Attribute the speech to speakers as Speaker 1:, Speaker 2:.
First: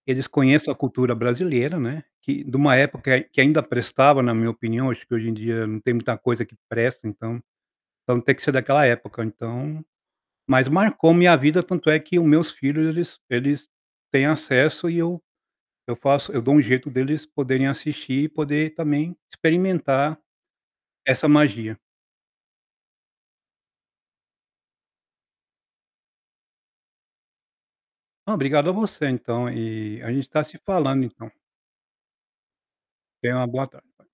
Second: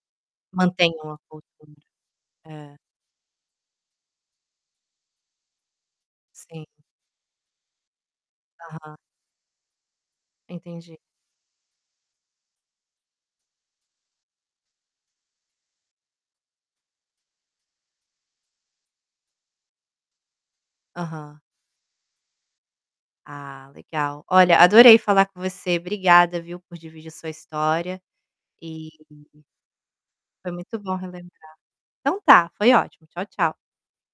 Speaker 1: Que eles conheçam a
Speaker 2: Mantenham
Speaker 1: cultura
Speaker 2: a cultura,
Speaker 1: brasileira, né, que de uma
Speaker 2: é.
Speaker 1: época que ainda prestava na minha opinião. Acho que hoje em dia não tem muita coisa que
Speaker 2: Sim.
Speaker 1: presta então então tem que ser daquela
Speaker 2: Aham.
Speaker 1: época, então. Mas
Speaker 2: Entendi.
Speaker 1: marcou minha vida, tanto é que o meus filhos eles eles têm acesso e eu eu faço eu dou um jeito deles poderem assistir e poder, também, experimentar essa
Speaker 2: Aham.
Speaker 1: magia.
Speaker 2: Ah, legal. Olha adorei falar com você. Obrigada, viu, por dividir a sua história,
Speaker 1: Oh, obrigado a
Speaker 2: e
Speaker 1: você então e a gente está
Speaker 2: foi
Speaker 1: se
Speaker 2: muito bom
Speaker 1: falando então.
Speaker 2: relembrar. Então está, foi ótimo. Tchau,
Speaker 1: Tenha uma
Speaker 2: tchau.
Speaker 1: boa tarde.